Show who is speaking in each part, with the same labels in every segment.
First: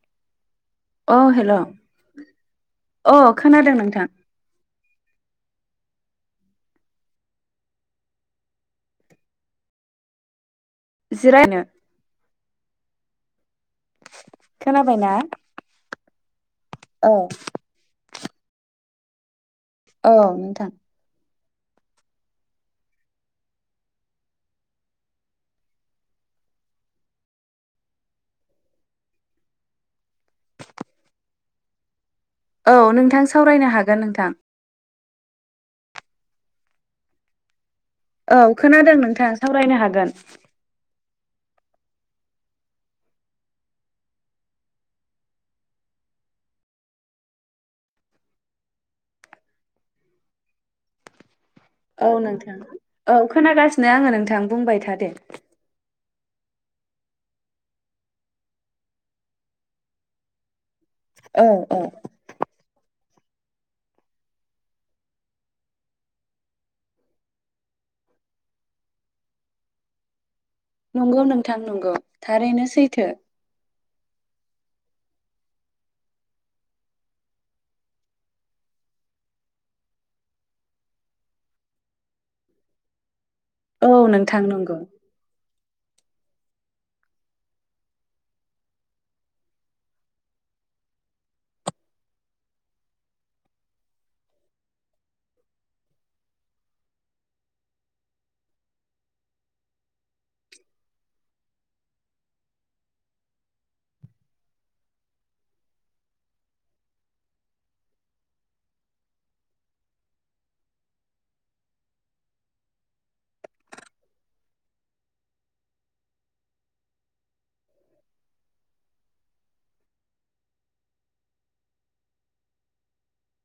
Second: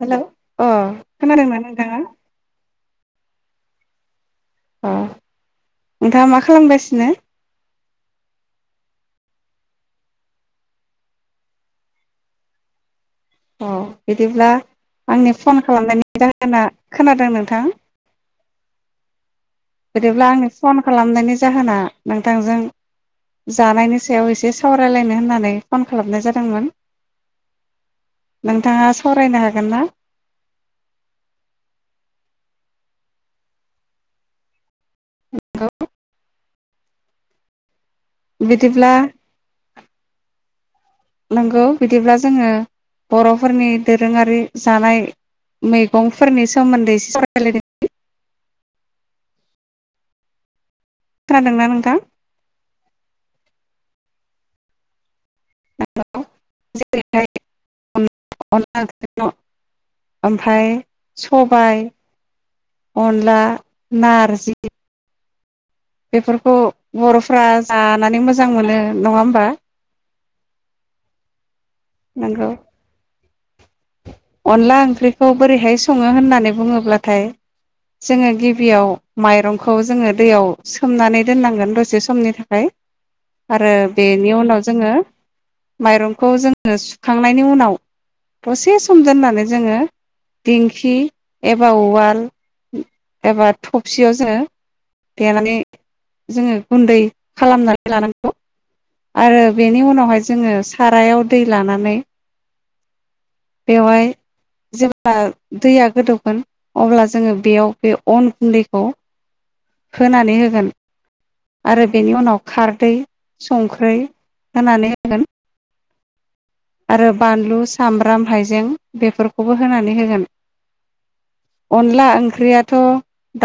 Speaker 1: Hello अ खोनादोंना नोंथाङा?
Speaker 2: अ खोनादों नोंथां।
Speaker 1: अ नोंथाङा मा खालामगासिनो?
Speaker 2: [unintelligible]
Speaker 1: अ बिदिब्ला
Speaker 2: खोनाबायना?
Speaker 1: आंनि फन खालामनायनि जाहोना
Speaker 2: औ
Speaker 1: खोनादों नोंथां?
Speaker 2: औ
Speaker 1: बिदिब्ला आंनि
Speaker 2: नोंथां
Speaker 1: फन खालामनायनि जाहोना नोंथांजों जानायनि सायाव एसे सावरायलायनो होननानै फन खालामनाय जादोंमोन नोंथाङा सावरायनो हागोन ना?
Speaker 2: औ नोंथां सावरायनो हागोन नोंथां। औ
Speaker 1: बिदिब्ला
Speaker 2: खोनादों नोंथां सावरायनो हागोन।
Speaker 1: नंगौ बिदिब्ला जोङो बरफोरनि दोरोङारि जानाय मैगंफोरनि सोमोन्दै एसे सावरालायदिनि। खोनादोंना नोंथां
Speaker 2: औ नोंथां औ खोनागासि नो आङो नोंथां बुंबाय थादे।
Speaker 1: औ जेरैहाय अनला [unintelligible] ओमफ्राय
Speaker 2: औ औ
Speaker 1: सबाय अनला नारजि बेफोरखौ बरफ्रा जानानै मोजां मोनो नङा होमबा?
Speaker 2: नंगौ नों थां नंगौ
Speaker 1: नंगौ
Speaker 2: थारैनो सैथो।
Speaker 1: अनला ओंख्रिखौ बोरैहाय सङो होननानै बुङोब्लाथाय जोङो गिबियाव माइरंखौ जोङो दैयाव सोमनानै दोननांगोन दसे समनि थाखाय। आरो
Speaker 2: औ
Speaker 1: बेनि
Speaker 2: नोंथां
Speaker 1: उनाव
Speaker 2: नंगौ
Speaker 1: जोङो माइरंखौ जोङो सुखांनायनि उनाव दसे स सम दोननानै जोङो दिंखि एबा उवाल एबा थबसियाव जोङो देनानै जोङो गुन्दै खालामनानै लानांगौ आरो बेनि उनावहाय जोङो सारायाव दै लानानै बेवहाय जेब्ला दैया गोदौगोन अब्ला जोङो बेयाव बे अन गुन्दैखौ होनानै होगोन आरो बेनि उनाव खारदै संख्रै होनानै होगोन। आरो बानलु सामब्राम हाइजें बेफोरखौबो होनानै होगोन ।अनला ओंख्रियाथ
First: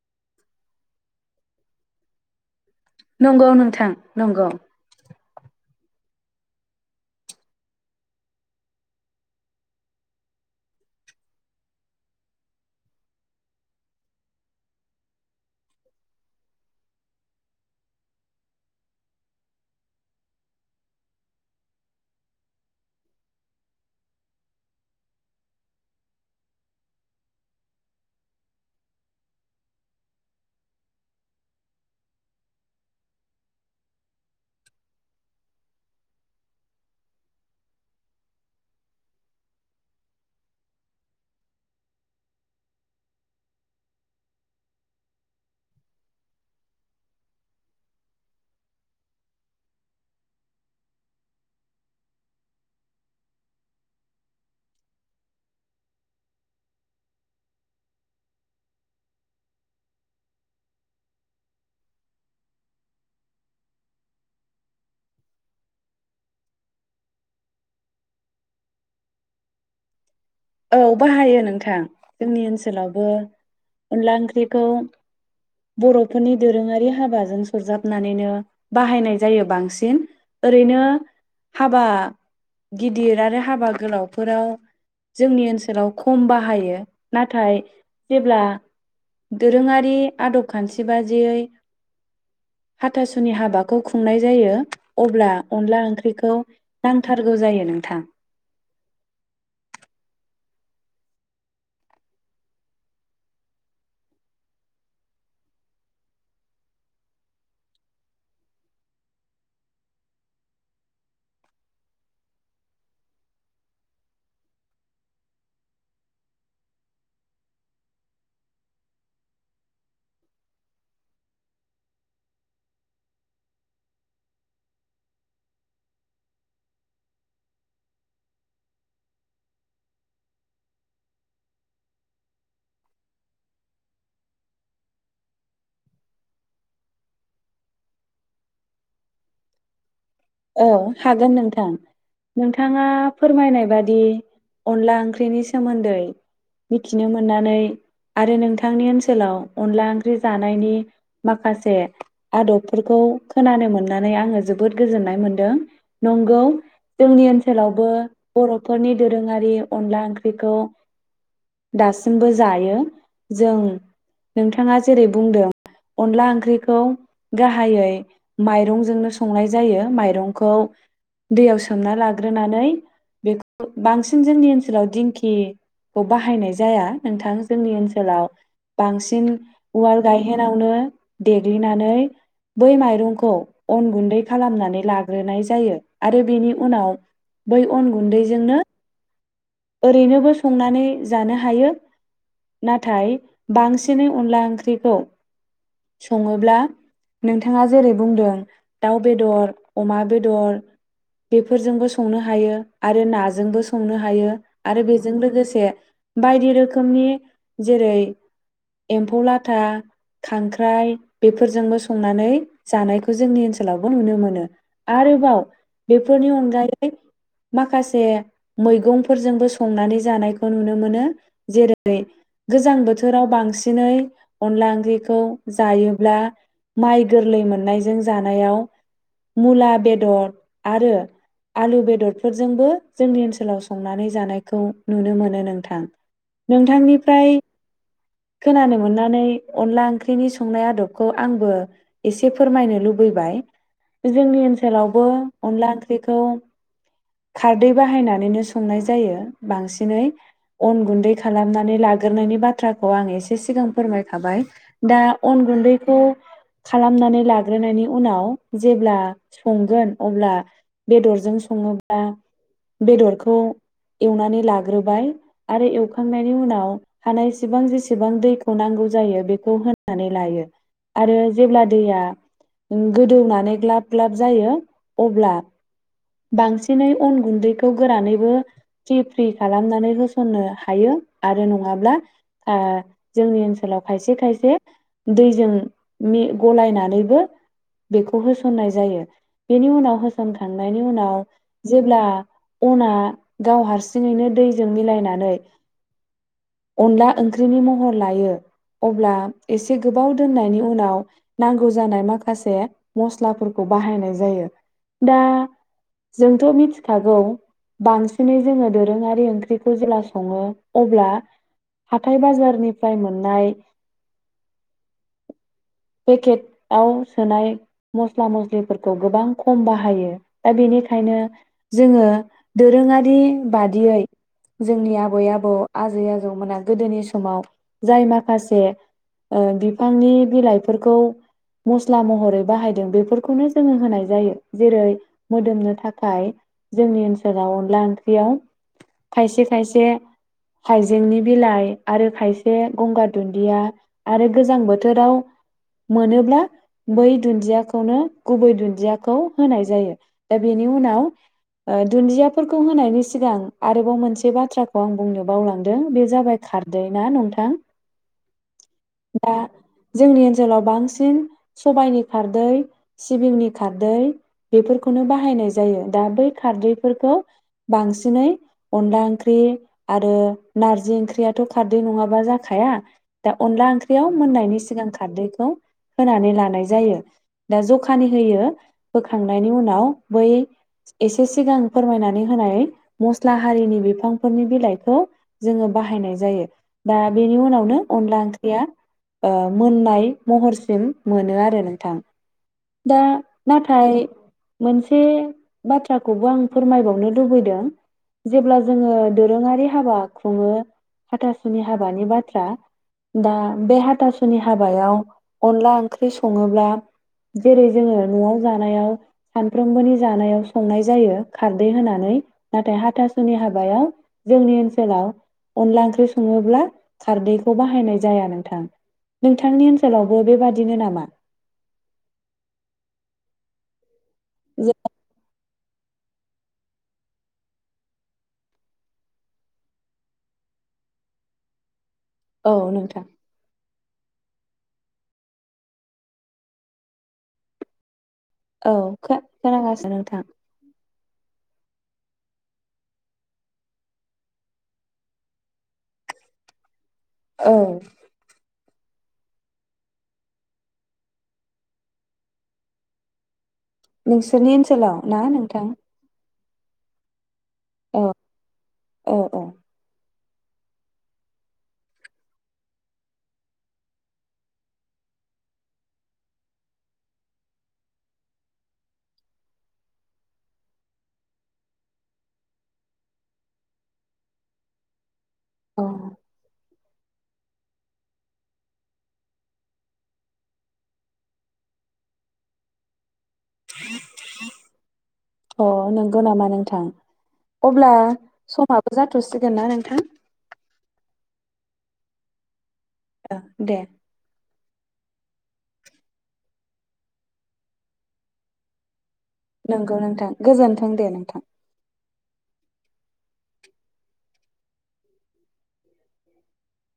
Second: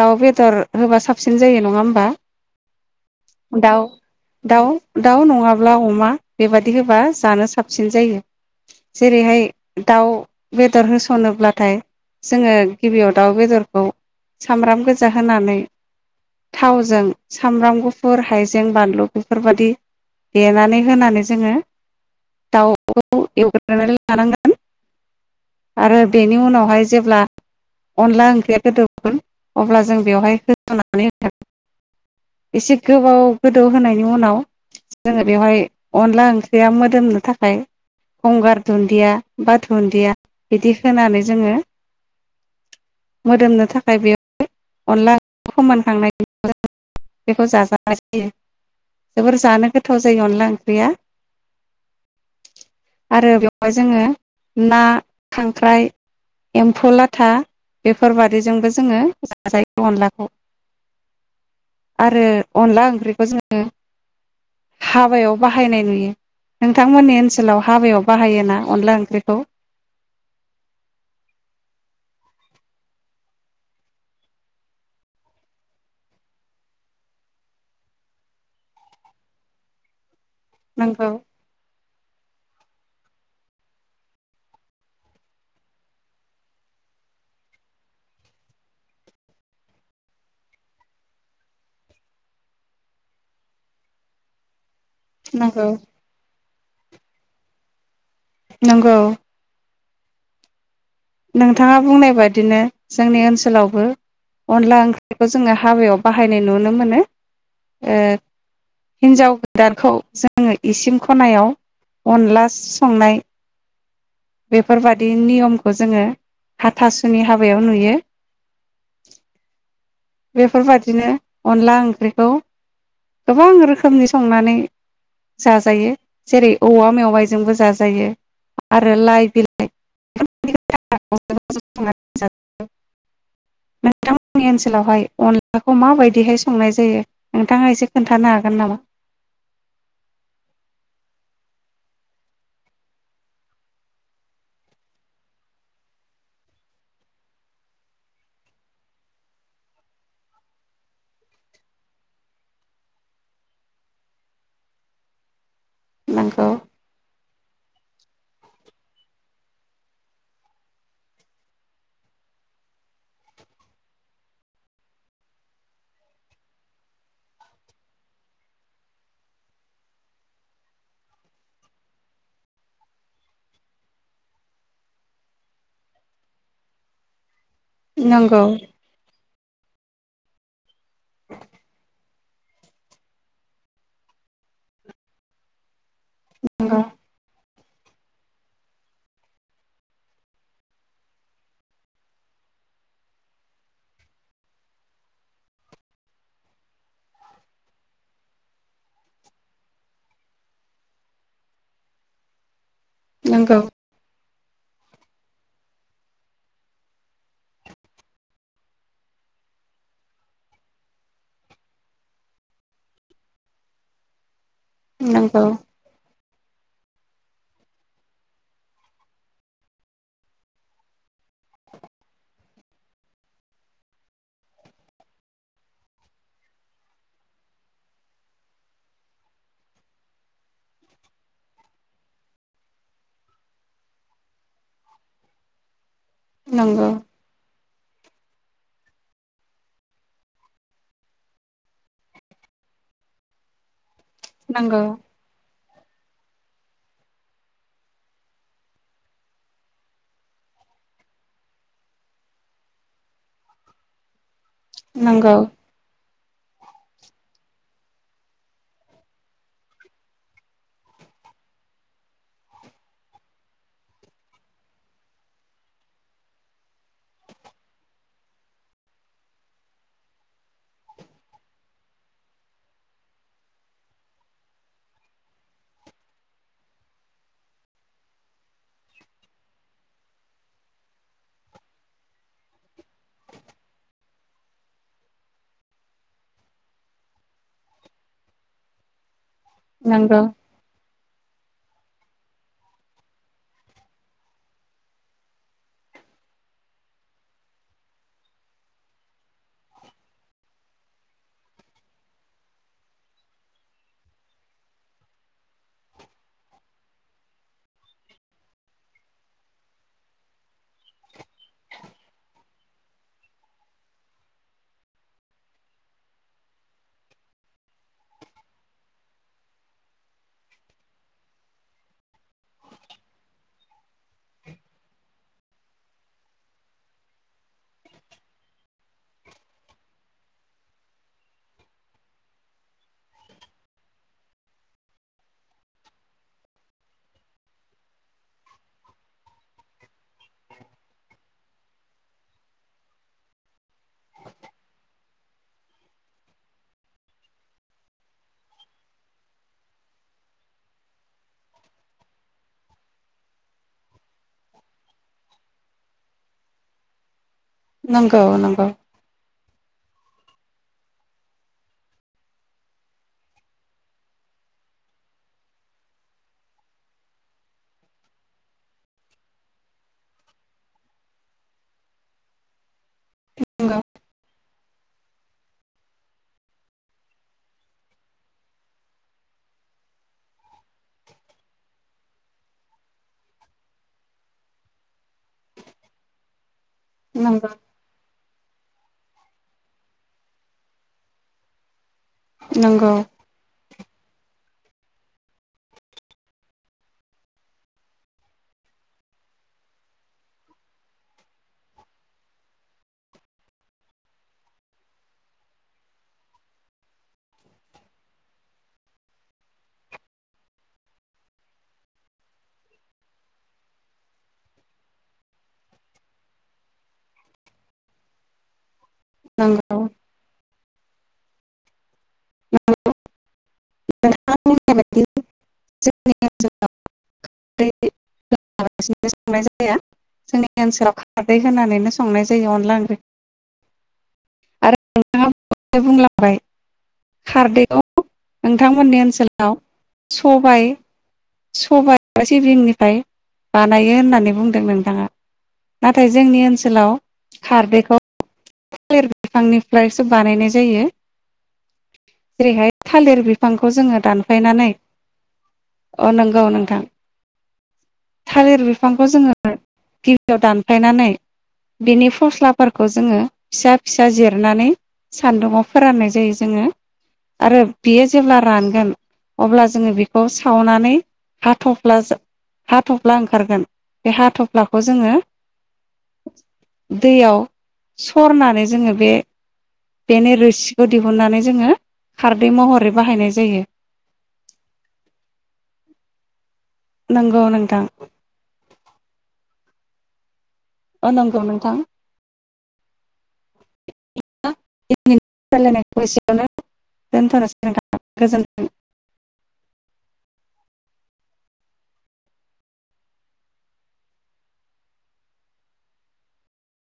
Speaker 1: दाउ बेदर होबा साबसिन जायो नङा होमबा?
Speaker 2: नंगौ
Speaker 1: दाउ
Speaker 2: नोंथां नंगौ।
Speaker 1: दाउ दाउ नङाब्ला अमा बेबादि होबा जानो साबसिन। जायो जेरैहाय दाउ बेदर होसनोब्लाथाय जोङो गिबियाव दाउ बेदरखौ सामब्राम गोजा होनानै थावजों सामब्राम गुफुर हाइजें बानलु बेफोरबायाददि देनानै होनानै जोङो दाउ। एवग्रोनानै लानांगोन आरो बेनि उनावहाय जेब्ला अनला ओंख्रिया गोदौगोन अब्ला जों बेवहाय होसनानैय एसे गोबाव गोदौ होनायनि उनाव जोङो बेवहाय अनला ओंख्रिया मोदोमनो थाखाय। गंगार दुन्दिया बा दुन्दिया बिदि होनानै जोङो मोदोमनो थाखाय बेयाव अनला फोमानखांनायनि बेखौ जाजानाय जायो जोबोर जानो गोथाव जायो अनला ओंख्रिया। आरो बेवहाय जोङो ना खांख्राइ एम्फौ लाथा बेफोरबादिजोंबो जोङो जाजायो अनलाखौ आरो अनला ओंख्रिखौ जोङो हाबायाव बाहायनाय नुयो नोंथांमोननिओनसोलाव। ओनसोलाव हाबायाव बाहायो ना अनला ओंख्रिखौ।
Speaker 2: औ बाहायो नोंथां जोंनि ओनसोलावबो अनला ओंख्रिखौ बरफोरनि दोरोङारि हाबाजों सरजाबनानैनो बाहायनाय जायो बांसिन। ओरैनो
Speaker 1: नंगौ
Speaker 2: हाबा। गिदिर आरो हाबा गोलावफोराव। जोंनि ओनसोलाव खम बाहायो नाथाय जेब्ला दोरोङारि आदब खान्थि बादियै हाथासुनि हाबाखौ खुंनाय जायो। अब्ला
Speaker 1: नंगौ
Speaker 2: अनला ओंख्रिखौ। नांथारगौ जायो नोंथां।
Speaker 1: नंगौ। नोंथाङा बुंनाय बादिनो जोंनि ओनसोलावबो अनला ओंख्रिखौ जोङो हाबायाव बाहायनाय नुनो मोनो हिन्जाव गोदानखौ जोङो इसिं खनायाव अनला संनाय। बेफोरबदि नियमखौ जोङो हाथासुनि हाबायाव नुयो बेफोरबादिनो अनला ओंख्रिखौ गोबां रोखोमनि संनानै जाजायो जेरै औवा मेवाइजोंबो जाजायो आरो। ओ लाइ बिलाइ नोंथांमोननि ओनसोलावहाय अनलाखौ माबायदिहाय संनाय जायो नोंथाङा एसे खोन्थानो हागोन नामा?
Speaker 2: औ हागोन नोंथां नोंथाङा फोरमायनाय बादि अनला ओंख्रिनि सोमोन्दै मिथिनो मोननानै आरो नोंथांनि ओनसोलाव अनला ओंख्रि जानायनि माखासे आदबफोरखौ खोनानो मोननानै आङो जोबोद गोजोननाय मोनदों । नंगौ जोंनिओनसोलाव ओनसोलावबो बर'फोरनि दोरोङारि अनला ओंख्रिखौ दासिमबो जायो जों नोंथाङा जेरै बुंदों अनला ओंख्रिखौ गाहायै माइरंजोंनो संनाय जायो माइरं माइरंखौ दैयाव सोमना लाग्रोनानै बांसिन जोंनि ओनाव दिंखिखौ बनाय जाया नोंथां । जोंनि ओनसोलाव
Speaker 1: नंगौ
Speaker 2: बांसिन उवाल गायहेनावनो देग्लिनानै बै माइरंखौ अन गुन्दै खालामनानै लागो ग्रोनाय जायो आरो बेनि
Speaker 1: नंगौ
Speaker 2: उनाव बै अन गुन्दैजोंनो ओरैनोबो संनानै जानो हायो नाथाय बांसिनै अनला ओंख्रिखौ सङोब्ला नोंथाङा जेरै बुंदों दाउ बेदर अमा बेदर बेफोरजोंबो संनो हायो । आरो
Speaker 1: नंगौ
Speaker 2: नाजोंबो संनो हायो । आरो बेजों लोगोसे बायदि रोखोमनि जेरै एम्फौ लाथा खांख्राइ बेफोरजोंबो संनानै जानायखौ जोंनि ओनसोलावबो नुनो मोनो। आरोबाव
Speaker 1: नंगौ
Speaker 2: बे बेफोरनि अनगायै माखासे मैगं फोरजोंबो संनानै जानायखौ नुनो मोनो जेरै गोजां बोथोराव बांसिनै अनला ओंख्रिखौ जायोब्ला माइ गोरलै मोननायजों जानायाव मुला बेदर आरो आलु बेदरफोरजोंबो जोंनि ओनसोलाव जोबोद । संनानै जानायखौ नुनो मोनो नोंथां ।
Speaker 1: नंगौ
Speaker 2: नोंथांनिफ्राय खोनानो मोननानै अनला ओंख्रिनि संनाय आदबखौ आंबो एसे फोरमायनो लुबैबाय । जोंनि
Speaker 1: नंगौ
Speaker 2: ओनसोलावबो अनला ओंख्रै खौ खारदै बाहायनानै सङो । संनाय जायो बांसिनै अन गुन्दै खालामनानै लाग्रोनायनि बाथ्राखौ आं एसे सिगां फोरमायखाबाय । दा
Speaker 1: नंगौ
Speaker 2: अन गुन्दैखौ। खालामनानै लाग्रोनायनि उनाव जेब्ला संगोन अब्ला बेदरजों सङोबा बेदरखौ। खौ एवनानै लाग्रोबाय आरो एवखांनायनि उनाव हानायसेबां जेसेबां दैखौ नांगौ जायो बेखौ होनानै लायो आरो जेब्ला दैया गोदौनानै ग्लाब ग्लाब जायो अब्ला बांसिनै अन गुन्दैखौ गोरानै। फ्रि फ्रि खालामनानै होसननो हायो आरो नङाब्ला जोंनि ओनसोलाव खायसे खायसे दैजों गलायनानैबो बेखौ होसननाय जायो। बेनि उनाव
Speaker 1: नंगौ
Speaker 2: होसोमखांनायनि उनाव। जेब्ला अना। गाव हारसिङैनो दैजों मिलायनानै अनला ओंख्रिनि महर लायो अब्ला एसे गोबाव दोननायनि उनाव नांगौ जानाय माखासे मस्लाफोरखौ बाहायनाय जायो दा जोंथ' मिथिखागौ बांसिनै जोङो दोरोङारि ओंख्रिखौ जेब्ला सङो अब्ला हाथाय बाजारनिफ्राय मोननाय पेकेटआव सोनाय मस्ला मस्लिफोरखौ गोबां खम बाहायो दा बेनिखायनो जोङो दोरोङारि बादियै जोंनि आबै आबौ आजै आजौमोना गोदोनि समाव जाय माखासे बिफांनि बिलाइफोरखौ मस्ला महरै बाहायदों बेफोरखौनो जोङो होनाय जायो जेरै मोदोमनो थाखाय जोंनि ओनसोलाव जेराव अनला ओंख्रियाव खायसे खायसे हाइजेंनि बिलाइ आरो खायसे गंगार दुन्दिया आरो गोजां बोथोराव मोनोब्ला बै दुन्दियाखौनो गुबै दुन्दियाखौ होनाय जायो दा बेनि उनाव ओ। दुन्दियाफोरखौ होनायनि सिगां आरोबाव मोनसे बाथ्राखौ आं बुंनो बावलांदों बे जाबाय खारदै ना नोंथां।
Speaker 1: नंगौ नंगौ।
Speaker 2: दा जोंनि ओनसोलाव बांसिन सबायनि खारदै सिबिंनि खारदै बेफोरखौनो बाहायनाय जायो दा बै खारदै। फोरखौ बांसिनै अनला ओंख्रि आरो नारजि ओंख्रियाथ' खारदै नङाबा जाखाया। दा अनला
Speaker 1: नंगौ
Speaker 2: ओंख्रियाव मोननायनि सिम। सिगां खारदैखौ होनानै लानाय जायो। फोरमायनानै होनाय मस्ला हारिनि बिफानि बिलाइखौ जोङो बाहायनाय जायो। दा बेनि
Speaker 1: नंगौ
Speaker 2: उनावनो अनला ओंख्रि। या मोननाय महरसिम मोनो आरो नोंथां।
Speaker 1: नंगौ
Speaker 2: दा नाथाय। मफ्राय मोनसे बाथ्राखौबो आं। फोरमायबावनो लुबैदों जेब्ला जोङो दोरोङारि हाबा खुङो हाथासुनि हाबानि बाथ्रा दा बे हाथासुनि हाबायाव अनला ओंख्रि सङोब्ला जेरै जोङो न'आव जानायाव सानफ्रोमबोनि जानायाव संनाय जायो। खारदै होनानै नाथाय हाथासुनि हाबायाव जोंनि ओनसोलाव अनला ओंख्रि सङोब्ला खारदैखौ बाहायनाय जाया नोंथां। नोंथांनि
Speaker 1: नंगौ
Speaker 2: ओनसोलावबो बेबादिनो नामा। [inaudible] [unintelligible]
Speaker 1: [unintelligible] जोंनि ओनसोलाव खारदै होननानैनो स संनाय जायो
Speaker 2: औ
Speaker 1: अनला ओंख्रि
Speaker 2: नोंथां
Speaker 1: आरो नोंथाङा बुंलांबाय खारदैआव।
Speaker 2: औ
Speaker 1: नोंथांमोननि ओनसोलाव
Speaker 2: खोनागासिनो नोंथां
Speaker 1: सबाय। सबाय एबा सिबिंनिफ्राय बानायो होननानै बुंदों नोंथाङा नाथाय जोंनि ओनसोलाव
Speaker 2: औ।
Speaker 1: खारदैखौ थालिर बिफांनिफ्रायसो बानायनाय जायो जेरैहाय थालिर बिफां। बिफांखौ जोङो
Speaker 2: नोंसोरनि
Speaker 1: दानफायनानै।
Speaker 2: ओनसोलाव ना नोंथां
Speaker 1: औ नोंथां।
Speaker 2: औ
Speaker 1: थालिर बिफांखौ
Speaker 2: औ औ
Speaker 1: जोङो। याव दानफायनानै बिनि फस्लाफोरखौ जोङो फिसा फिसा जिरनानै सान्दुंआव फोराननाय जायो जोङो आरो बेयो जेब्ला रानगोन अब्ला जोङो बेखौ सावनानै हाथ'फ्ला हाथ'फ्ला ओंखारगोन बे हाथ'फ्लाखौ जोङो दैयाव सरनानै जोङो बे बेनि रोसिखौ दिहुननानै जोङो खारदै महरै बाहायनाय जायो
Speaker 2: अ नंगौ नामा नोंथां?
Speaker 1: नंगौ नोंथां
Speaker 2: अब्ला समाबो जाथ'सिगोन ना नोंथां?
Speaker 1: अ नंगौ नोंथां ।
Speaker 2: ओ दे ।
Speaker 1: दिनैनि रायज्लायनायखौ एसेयावनो दोनथनोसै नोंथां गोजोन्थों ।
Speaker 2: नंगौ नोंथां गोजोन्थों दे नोंथां ।